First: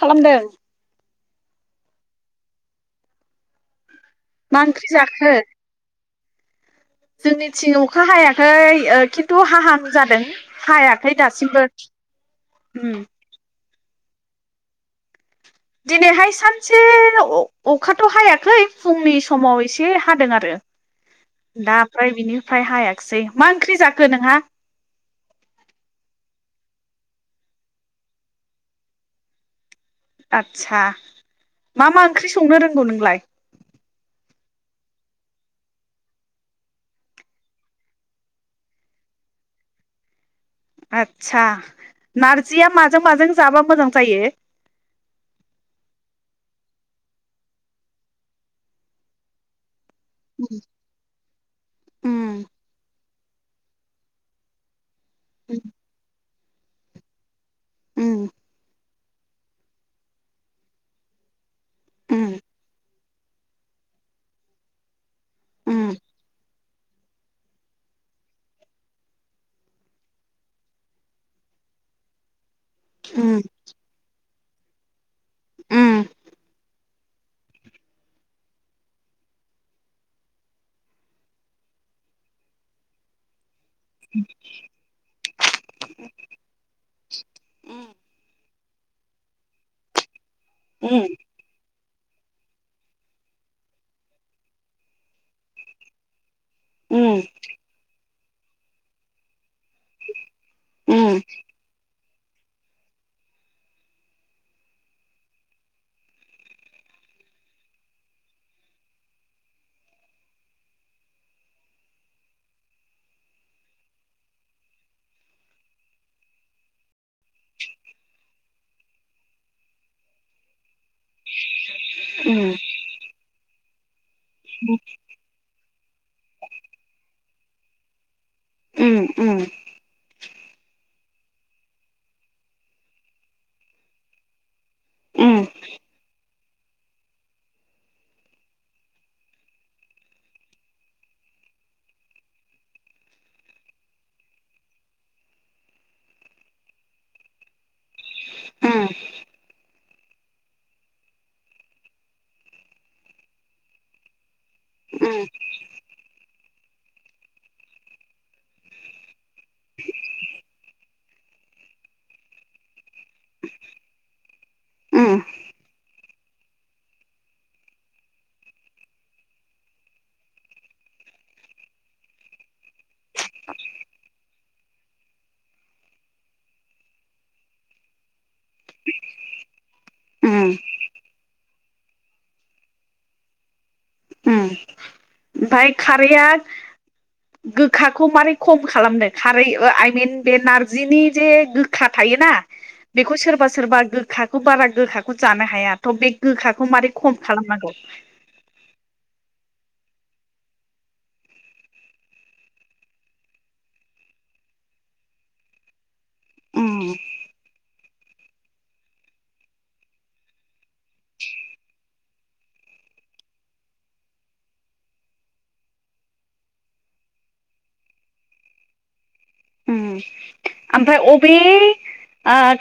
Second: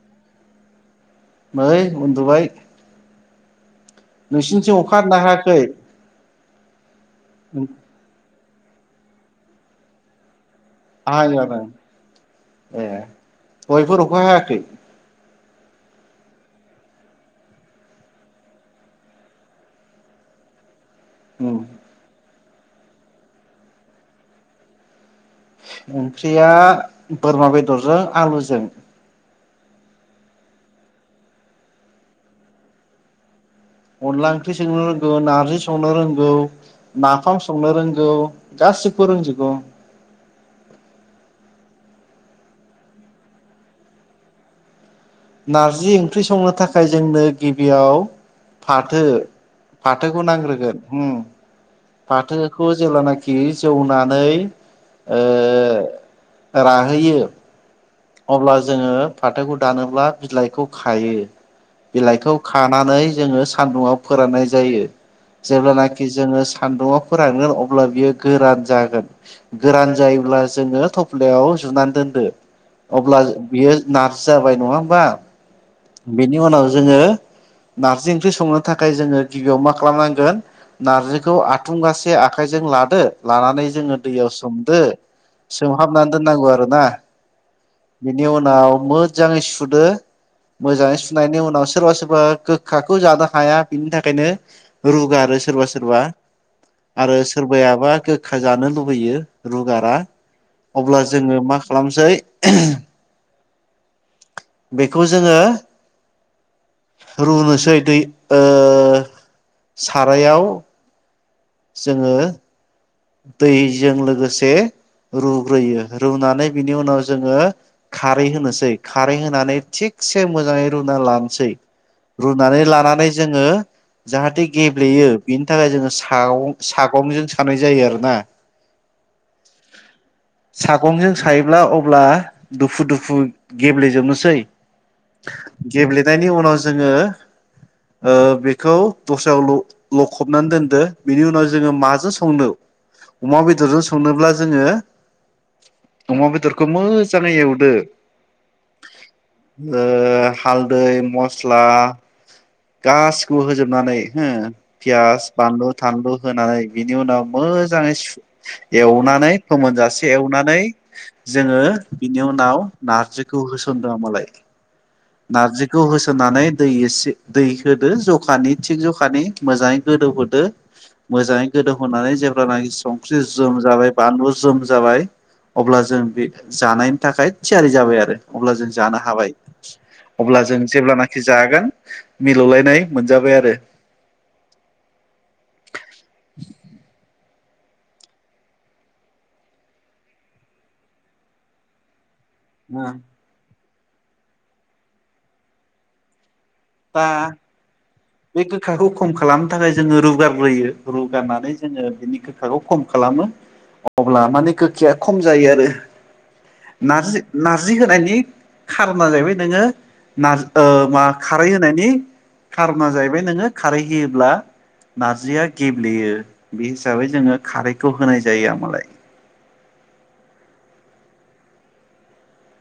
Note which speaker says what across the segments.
Speaker 1: खालामदों।
Speaker 2: नै उन्दुबाय
Speaker 1: मा
Speaker 2: नोंसिनिथिं
Speaker 1: ओंख्रि
Speaker 2: अखा हादो ना
Speaker 1: जाखो
Speaker 2: हायाखै?
Speaker 1: जोंनिथिं अखा हायाखै ओ खिन्थु हाहां जादों। हायाखै
Speaker 2: हायो आरो
Speaker 1: दासिमबो
Speaker 2: ए
Speaker 1: उ।
Speaker 2: दहायफोर अखा हायाखै?
Speaker 1: दिनैहाय सानसे अ अखाथ' हायाखै फुंनि समाव एसे हादों आरो।
Speaker 2: उम
Speaker 1: दा ओमफ्राय बिनिफ्राय हायाखैसै मा ओंख्रि जाखो नोंहा?
Speaker 2: ओंख्रिया बोरमा बेदरजों आलुजों।
Speaker 1: आदसा मा मा ओंख्रि संनो रोंगौ नोंलाय?
Speaker 2: अनला ओंख्रि संनो रोंगौ नारजि संनो रोंगौ। नाफाम संनो रोंगौ गासिबबो रोंजोबगौ।
Speaker 1: आतसा नारजिया माजों माजों जाबा मोजां जायो?
Speaker 2: नारजि ओंख्रि संनो थाखाय जोंनो गिबियाव फाथो फाथोखौ नांग्रोगोन होम
Speaker 1: उम
Speaker 2: फाथोखौ जेब्लाना खि जौनानै ओ राहोयो
Speaker 1: उम
Speaker 2: अब्ला जोङो फाथोखौ दानोब्ला बिलाइखौ खायो।
Speaker 1: उम
Speaker 2: बिलाइखौ खानानै जोङो सान्दुंङाव फोराननाय जायो
Speaker 1: उम
Speaker 2: जेब्लानाखि जोङो सान्दुङाव फोरानगोन अब्ला बियो गोरान जागोन गोरान जायोब्ला जोङो थफ्लायाव जुनानै दोनदो अब्ला बियो नारजि जाबाय नङा होमबा
Speaker 1: उम
Speaker 2: बेनि उनाव जोङो नारजि ओंख्रि संनो थाखाय जोङो गिबियाव मा खालामनांगोन नारजिखौ आथुंगासे आखाइजों जों लादो लानानै जोङो दैयाव सोमदो सोमहाबनानै दोननांगौ आरोना
Speaker 1: उम
Speaker 2: बिनि उनाव मोजाङै सुदो मोजाङै
Speaker 1: उम
Speaker 2: सुनायनि उनाव सोरबा सोरबा सोरबा गोखाखौ जानो हाया बिनि थाखायनो रुगारो सोरबा सोरबा आरो
Speaker 1: उम
Speaker 2: सोरबायाबा गोखा जानो लुबैयो रुगारा
Speaker 1: उम
Speaker 2: अब्ला जोङो मा खालामसै बेखौ जोङो रुनोसै दै ओ दै सारायाव जोङो दैजों लोगोसे रुग्रोयो रुनानै बिनि उनाव जोङो खारै होनोसै खारै होनानै थिग एसे मोजाङै रुना लानोसै रुनानै लानानै जोङो जाहाथे गेब्लेयो बेनि थाखाय जोङो सागं सागंजों सानाय जायो आरो ना
Speaker 1: ओम ओम
Speaker 2: सागंजों सायोब्ला अब्ला दुफु दुफु गेब्लेेजोबनोसै
Speaker 1: उम
Speaker 2: गेब्लेनायनि उनाव जोङो बेखौ दस्रायाव लख लखबनानै दोनदो बेनि उनाव जोङो माजों संनो अमा बेदरजों संनोब्ला जोङो अमा बेदरखौ मोजाङै एवदो
Speaker 1: उम
Speaker 2: । ओ हालदै मस्ला गासिखौबो होजोबनानै हो
Speaker 1: उम
Speaker 2: पियास बानलु थानलु होनानै बिनि उनाव मोजाङै सुएवनानै फोमोनजासे एवनानै जोङो बिनि उनाव नाव नारजिखौ होसनदों मालाय ।
Speaker 1: उम
Speaker 2: नारजिखौ होसोनानै दै एसे दै होदो जखानि थिग जखानि मोजाङै गोदौहोदो मोजाङै गोदौहोनानै जेब्लानाखि संख्रि जोम जाबाय बानलु जोम जाबाय। अब्ला जों बे जानायनि थाखाय थियारि जाबाय आरो अब्ला जों जानो हाबाय।
Speaker 1: उम
Speaker 2: अब्ला जों जेब्लानाखि जागोन मिलौलायनाय मोनजाबाय आरो।
Speaker 1: ओम ओमफ्राय खारैआ गोखाखौ मारै खम खालामदों खारै आइमिन बे नारजिनि जे गोखा थायो। ना
Speaker 2: आरो
Speaker 1: बेखौ सोरबा सोरबा गोखाखौ बारा गोखाखौ जानो हाया थ' बे गोखाखौ खौ मारै
Speaker 2: दा
Speaker 1: खम खालामनांगौ?
Speaker 2: बे गोखाखौ खम खालामनो थाखाय जोङो रुगारग्रोयो रुगारनानै जोङो बिनि गोखाखौ खम खालामो। अब्ला माने गोखाया खम जायो आरो।
Speaker 1: उम
Speaker 2: नारजि नारजि होनायनि खारना जाहैबाय नोङो नार ओ मा खारै होनायनि खारना जाहैबाय नोङो खारै होयोब्ला नारजिया गेब्लेयो बे हिसाबै जोङो खारैखौ होनाय जायो मालाय।
Speaker 1: ओम ओमफ्राय अबे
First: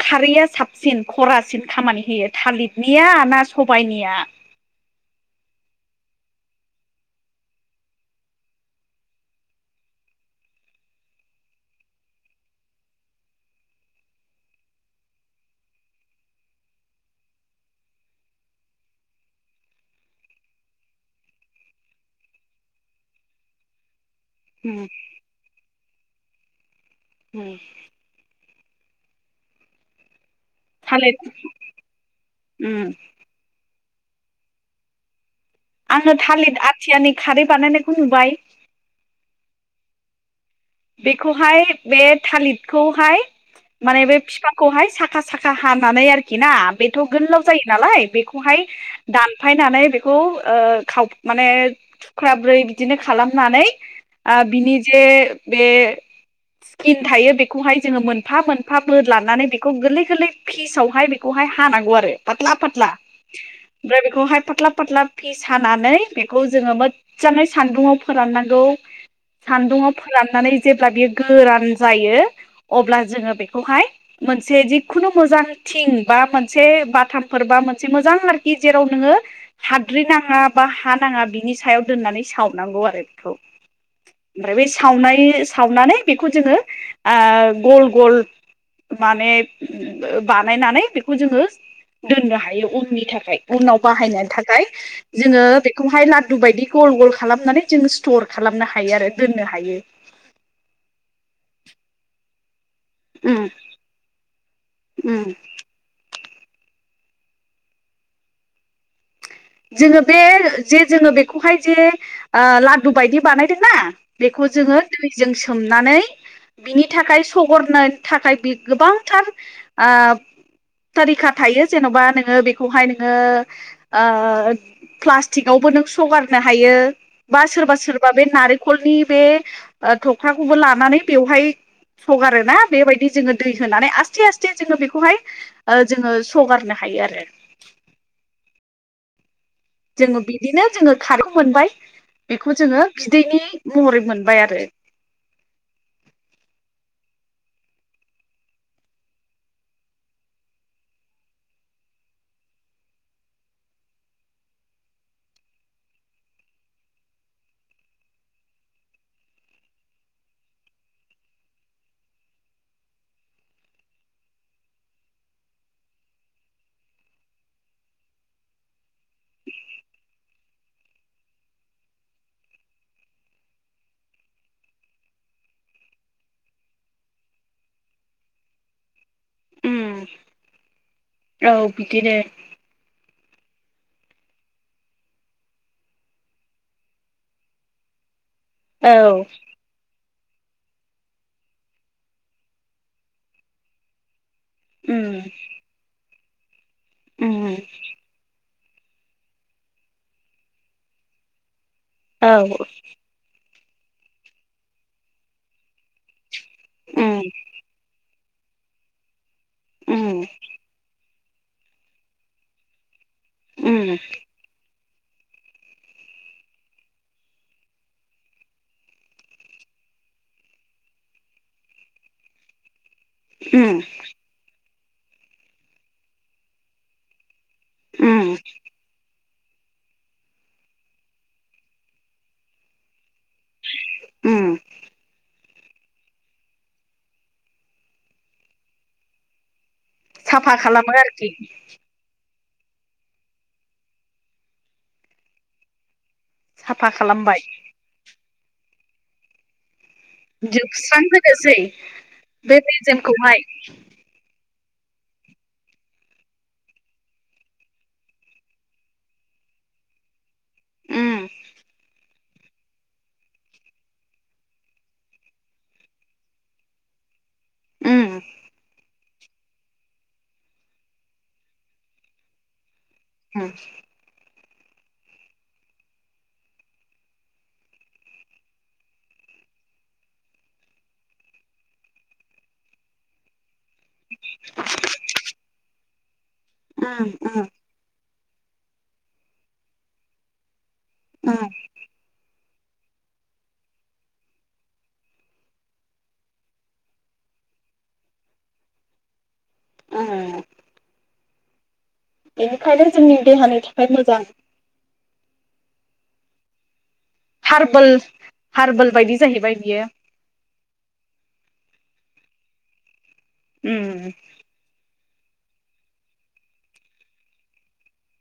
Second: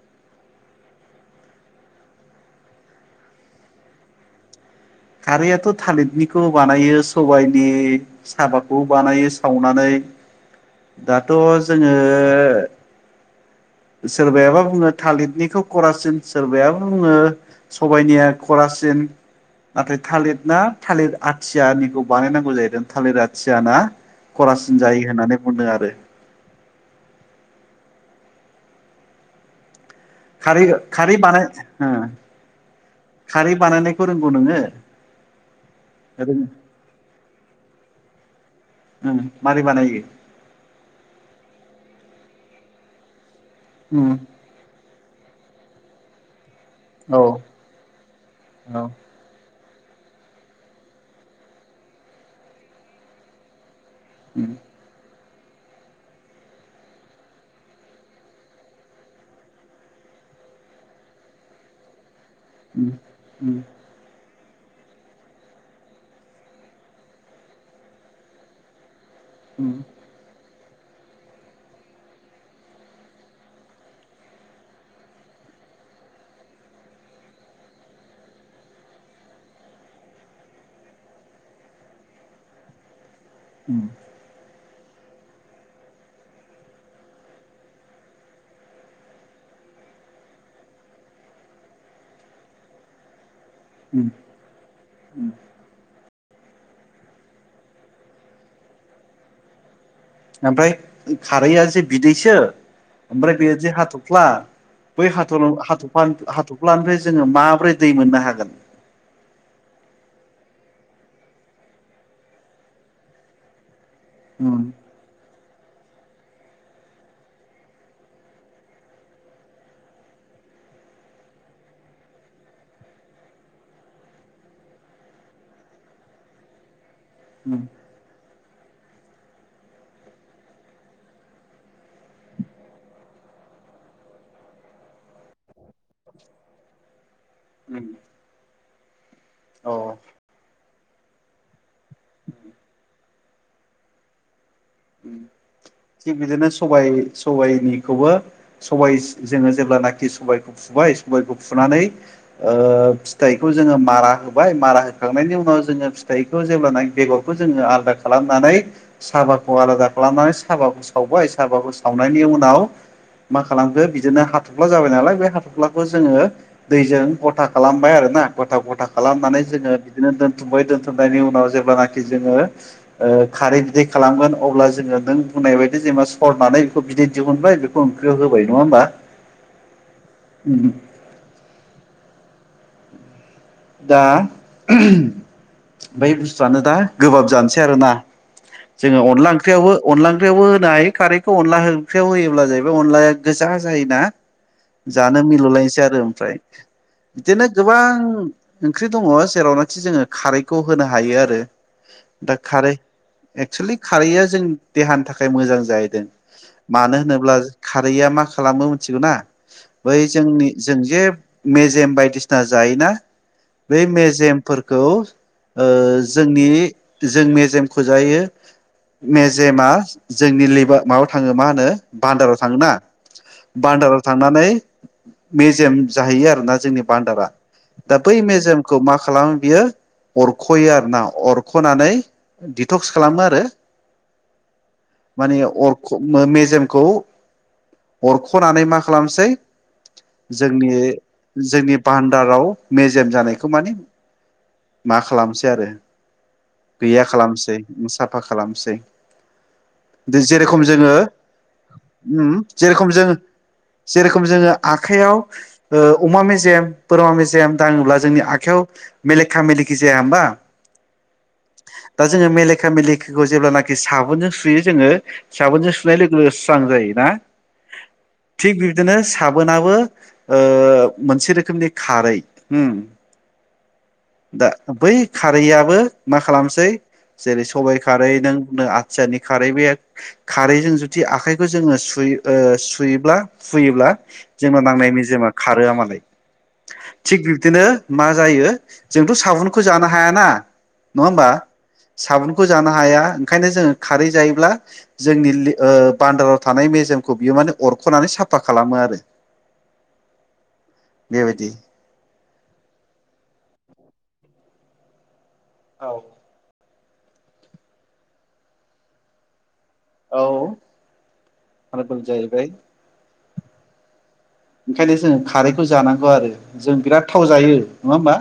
Speaker 1: खारैया साबसिन खरासिन खामानि होयो थालिरनिया ना सबाइनिया
Speaker 2: [unintelligible] खारैआथ' थालिरनिखौ बानायो सबाइनि साबाखौ बानायो सावनानै दाथ' जोङो सोरबायाबा बुङो थालिरनिखौ खरासिन सोरबाया बुङो सबायइनिया खरा सिन नाथाय थालिर ना थालिर आथियानिखौ बानायनांगौ, जाहैदों थालिर आथियाना खरासिन जायो होननानै बुंदों आरो।
Speaker 1: उम
Speaker 2: खारि
Speaker 1: थालिर
Speaker 2: खारि बानाय
Speaker 1: उम
Speaker 2: खारि बानायनाय खौ रोंगौ नोङो
Speaker 1: आङो
Speaker 2: रों
Speaker 1: थालिरि आथियानि खारै बानायनायखौ नुबाय ।
Speaker 2: ओं मारै बानायो
Speaker 1: बेखौहाय बे थालिरखौहाय माने
Speaker 2: उम
Speaker 1: बे बिफाखौहाय सा खा साखा हानानै आरोखि ना बेथ'
Speaker 2: औ
Speaker 1: गोलाव जायो नालाय बेखौहाय
Speaker 2: औ
Speaker 1: दान फायनानै बेखौ ओ खाव माने थुख्राब्रै बिदिनो खालामनानै । ओ
Speaker 2: उम
Speaker 1: बिनि जे बे स्किन थायो बेखौहाय जोङो मोनफा मोनफा बोदलानानै बेखौ गोरलै-गोरलै फिस आवहाय बेखौ हाय हानांगौ‌ आरो
Speaker 2: उम
Speaker 1: पाथ्ला-पाथ्ला
Speaker 2: उम
Speaker 1: ओमफ्राय बेखौहाय पाथ्ला पाथ्ला फिस हानानै बेखौ जोङो मोजाङै सान्दुंङाव फोराननांगौ।
Speaker 2: उम
Speaker 1: सान्दुङाव फोराननानै जेब्ला बियो गोरान जायो। अब्ला जोङो बेखौहाय मोनसे जिखुनु मोजां थिं बा मोनसे बाथामफोर बा मोनसे मोजां आरोखि जेराव नोङो हाद्रि नाङा बा हा नाङा बिनि सायाव दोननानै साव नांगौव आरो बेखौ
Speaker 2: उम
Speaker 1: ओमफ्राय बे सावनाय सावनानै बेखौ जोङो ओ गल गल माने बानायनानै बेखौ जोङो दोननो हायो उननि थाखाय। उनाव
Speaker 2: उम
Speaker 1: बाहायनो थाखाय जोङो बेखौहाय ला रु बायदि गल-गल खालामनानै जों स्टर खालामनो हायो आरो दोननो हायो ।
Speaker 2: ओमफ्राय खारैआ जे बिदैसो ओमफ्राय
Speaker 1: उम
Speaker 2: बे जे हाथ'फ्ला बै
Speaker 1: उम
Speaker 2: हाथ'ल -हाथ'फ्ला- हाथ'फ्लानिफ्राय जोङो माब्रै दै मोननो हागोन?
Speaker 1: जोङो बे जे जोङो बेखौहाय जे ओ लादु बायदि बानायदोंना? बेखौ
Speaker 2: उम
Speaker 1: जोङो दैजों सोमनानै बिनि थाखाय सगरनो थाखाय बि गोबांथार ओ थारिखा थायो जेन'बा नोङो बेखौहाय नोङो ओ प्लास्टिकावबो नों सगारनो हायो बा सोरबा -सोरबा बे नारेंखलनि बे थख्राखौबो लानानै बेवहाय सगारो ना बेबायदि जोङो दै होनानै आस्थे-आस्थे जोङो बेखौहाय ओ जोङो सगारनो हायो आरो।
Speaker 2: [unintelligible] अ
Speaker 1: जोङो बिदिनो जोङो खारै मोनबाय। बेखौ जोङो बिदैनि महरै मोनबाय आरो।
Speaker 2: उम। थिग बिदिनो सबाइ -सबाइनिखौबो सबाय जोङो जेब्लानाखि सबाइखौ फु [unintelligible] सबायखौ फुनानै ओ फिथाइखौ जोङो मारा होबाय मारा होखांनायनि उनाव जों फिथाइखौ जेब्लानो बेगरखौ जोङो आलादा खालामनानै साबाखौ आलादा खालामनानै साबाखौ सावबाय साबाखौ सावनायनि उनाव मा खालामखो बिदिनो हाथ'फ्ला जाबाय नालाय बे हाथ'फ्लाखौ जोङो दैजों गथा खालामबाय आरो। ना गथा- गथा खालामनानै जोङो बिदिनो दोनथुमबाय दोनथुमनायनि उनाव जेब्लानाखि जोङो ओ ओ खारै बिदै खालामगोन अब्ला जोङो नों बुंनाय बायदि जेनेबा सरनानै बेखौ बिदै दिहुनबाय। बेखौ ओंख्रियाव होबाय नङा होमबा?
Speaker 1: उम औ बिदिनो।
Speaker 2: दा बै बुस्थुआनो दा गोबाब जानोसै आरोना। जोङो
Speaker 1: औ
Speaker 2: अनला ओंख्रियावबो अनला [unintelligible] ओंख्रियावबो होनो हायो। खारैखौ अनला ओंख्रियाव होयोब्ला जाहैबाय अनलाया गोजा जायो ना?
Speaker 1: उम
Speaker 2: जानो मिलुलायनोसै आरो ओमफ्राय बिदिनो
Speaker 1: उम
Speaker 2: गोबां ओंख्रि दङ जेरावनोखि जोङो खारैखौ होनो हायो आरो।
Speaker 1: औ
Speaker 2: दा खारै एक्सलि खारैआ जों देहानि थाखाय मोजां जाहैदों। मानो
Speaker 1: उम
Speaker 2: होनोब्ला खारैया मा खालामो मोनथिगौ ना? बै
Speaker 1: उम
Speaker 2: जोंनि जों जे मेजेम बायदिसिना जायोना। बे
Speaker 1: उम
Speaker 2: मेजेमफोर [unintelligible] ओ जोंनि जों मेजेमखौ जायो। मेजेमा जोंनि लिभार माबायाव थाङो मा होनो बान्दाराव थाङो ना?
Speaker 1: उम
Speaker 2: बान्दाराव थांनानै मेजेम जाहैयो आरोना जोंनि बान्दारा। दा बै
Speaker 1: उम
Speaker 2: मेजेमखौ मा खालाम बियो अरख'यो आरो ना अरख'नानै दिडटक्स खालामो आरो ।
Speaker 1: उम
Speaker 2: आरो मानेआव अरख- मेजेमखौ अरख'नानै मा खालामसै
Speaker 1: साफा
Speaker 2: जोंनि-
Speaker 1: खालामो आरोखि
Speaker 2: जोंनि भान्दाराव मेजेम जानायखौ मानि मा खालामसै आरो
Speaker 1: साफा
Speaker 2: गैया
Speaker 1: खालामबाय
Speaker 2: खालामसै साफा खालामसै। जेरेखम जोङो
Speaker 1: जोबस्रां होनोसै बे
Speaker 2: जेरखम जो
Speaker 1: मेजेमखौहाय
Speaker 2: जेरेखम जोङो आखाइयाव ओ अमा मेजेम, बोरमा मेजेम दाङोब्ला जोंनि आखायाव मेलेखा- मेलेखि जाया होमबा ।
Speaker 1: ओम।
Speaker 2: दा जोङो मेलेखा- मेलेखिखौ जेब्लानाखि साबोनजों सुयो जोङो साबोनजों सुनाय लोगो -लोगो स्रां जायोना ।
Speaker 1: उम
Speaker 2: थिग बिदिनो साबोनाबो ओ मोनसे रोखोमनि खारै
Speaker 1: उम
Speaker 2: दा बै खारैआबो मा खालामसै जेरै- सबाइ खारै नों बुंदों आथियानि खारै बे खारैजों जुदि आखाइखौ जोङो सु यो ओ सुयोब्ला हुयोब्ला जोंना नांनाय मेजेमा खारोआ मालाय
Speaker 1: उम
Speaker 2: थिग
Speaker 1: उम
Speaker 2: बिब्दिनो मा जायो जोंथ' साबुनखौ जानो हायाना नङा होमबा
Speaker 1: उम
Speaker 2: साबुन खौ जानो हाया ओंखायनो जोङो खारै जायोब्ला जोंनि लि ओ बान्दाराव थानाय मेजेमखौ बियो माने अरख'नानै साफा खालामो आरो
Speaker 1: उम
Speaker 2: बेबायदि
Speaker 1: बेनिखायनो जोंनि देहानि थाखाय मोजां
Speaker 2: औ
Speaker 1: हारबोल हारबोल बायदि जाहैबाय बियो
Speaker 2: औ हारबोल जाहैबाय
Speaker 1: उम
Speaker 2: ओंखायनो जों खारैखौ जानांगौ आरो जों बिराद थाव जायो नङा होमबा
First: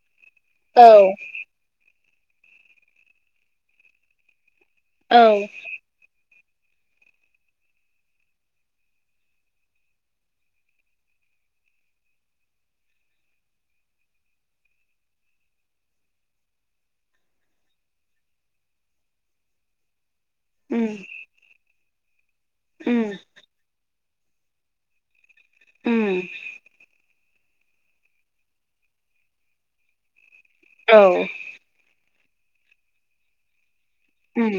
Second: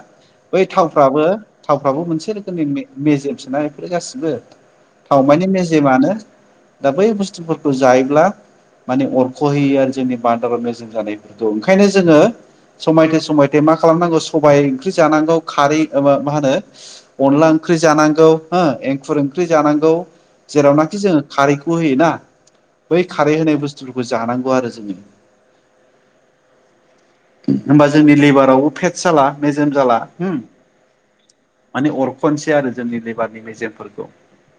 Speaker 2: बै
Speaker 1: औ
Speaker 2: थावफ्राबो थावफ्राबो मोनसे रोखोमनि मे-मेजेम सोना बेफोर गासिबो
Speaker 1: औ
Speaker 2: थावमानि मेजेमानो दा बै बुस्थुफोरखौ जायोब्ला माने अरख'होयो आरो जोंनि बान्दाराव मेजेम जानायफोरखौ ओंखायनो जोङो समायथे समायथे मा खालामनांगौ सबाय ओंख्रि जानांगौ खारै माबा मा होनो अनला ओं ख्रि जानांगौ हो एंखुर ओंख्रि जानांगौ
Speaker 1: उम
Speaker 2: जेरावनाखि जोङो खारैखौ होयोना बै
Speaker 1: उम
Speaker 2: खारै होनाय बुस्थु बो जानांगौ आरो जोङो
Speaker 1: ओम
Speaker 2: होमबा जोंनि लिभारावबो फेटस जाला मेजम जाला होम
Speaker 1: औ
Speaker 2: खनसे आरो जोंनि लेबारनि मेजेमफोर
Speaker 1: ओम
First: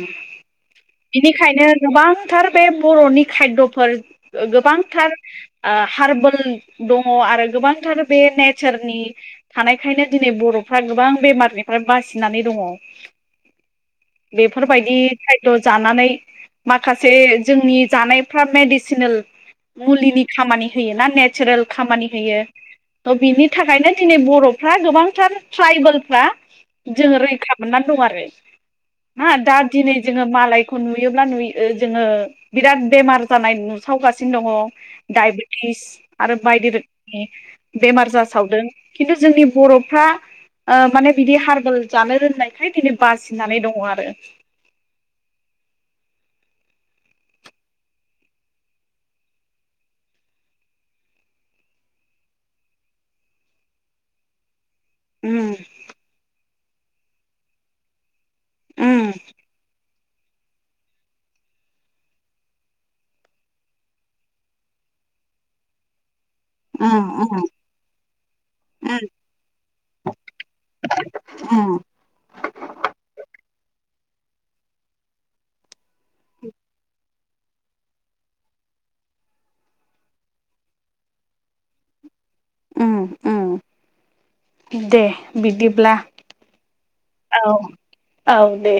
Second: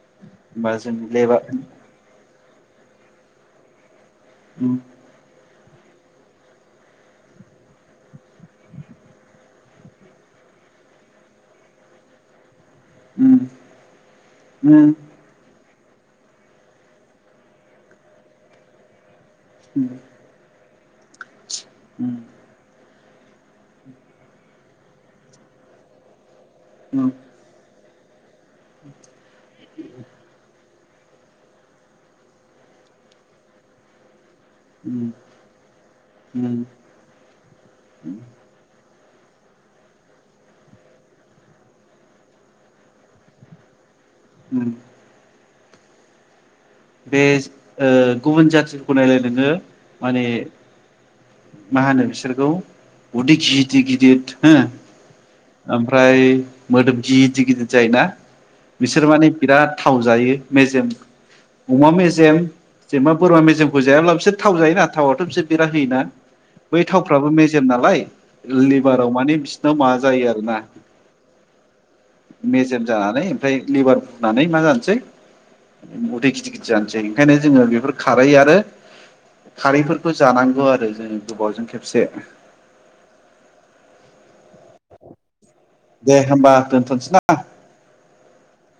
Speaker 1: बेनिखायनो गोबांथार बे बर'नि खायद'फोर ओ
Speaker 2: उम
Speaker 1: गोबांथार ओ हार्बोल दङ आरो गोबांथार बे नेचारनि थानायखायनो दिनै बर'फ्रा गोबां बेमारनिफ्राय बासिनानै दङ।
Speaker 2: उम। उम
Speaker 1: बेफोरबायदि खायद' जानानै माखासे जोंनि जानायफ्रा मेडिसिनेल मुलिनि खामानि होयो ना नेचारेल खामानि
Speaker 2: उम
Speaker 1: होयो। त' बिनि थाखायनो दिनै बर'फ्रा गोबांथार ट्राइबेलफ्रा
Speaker 2: उम
Speaker 1: जोङो रैखा मोननानै दं आरो। हा दा दिनै जोङो मालायखौ नुयोब्ला नुयो ओ जोङो बिराद बेमार जानाय नुसावगास सिनो दङ डायबेटिस आरो
Speaker 2: उम
Speaker 1: बायदि रोखोमनि बेमार
Speaker 2: उम
Speaker 1: जासावदों। खिन्थु जोंनि बर'फ्रा ओ माने बिदि हारबोल जानो रोंनायखाय दिनै बासिनानै दं।
Speaker 2: उम बे ओ गुबुन जातिफोरखौ नायलाय नोङो माने मा होनो बिसोरखौ उदै गिदिर गिदिर हो
Speaker 1: उम
Speaker 2: ओमफ्राय मोदोम गिदिर गिदिर जायोना
Speaker 1: उम
Speaker 2: बिसोर माने बिराद थाव जायो मेजेम अमा मेजेम जेनेबा बोरमा मेजेमखौ जायाब्ला बिसोर थाव जायोना थावथ' बिसोर बिराद होयोना। बै थावफ्राबो मेजेम नालाय लिभाराव माने बिसिनाव माबा जायो आरोना।
Speaker 1: उम।
Speaker 2: मेजेम जानानै ओमफ्राय लिभार बुनानै मा जानोसै उदै गिदिद जानोसै ओंखायनो जोङो बेफोर खारै आरो खारैफोरखौ जानांगौ आरो जोङो गोबावजों खेबसे।
Speaker 1: उम उम दे। बिदिब्ला
Speaker 2: दे होमबा दोनथ'नोसै ना
Speaker 1: औ औ दे।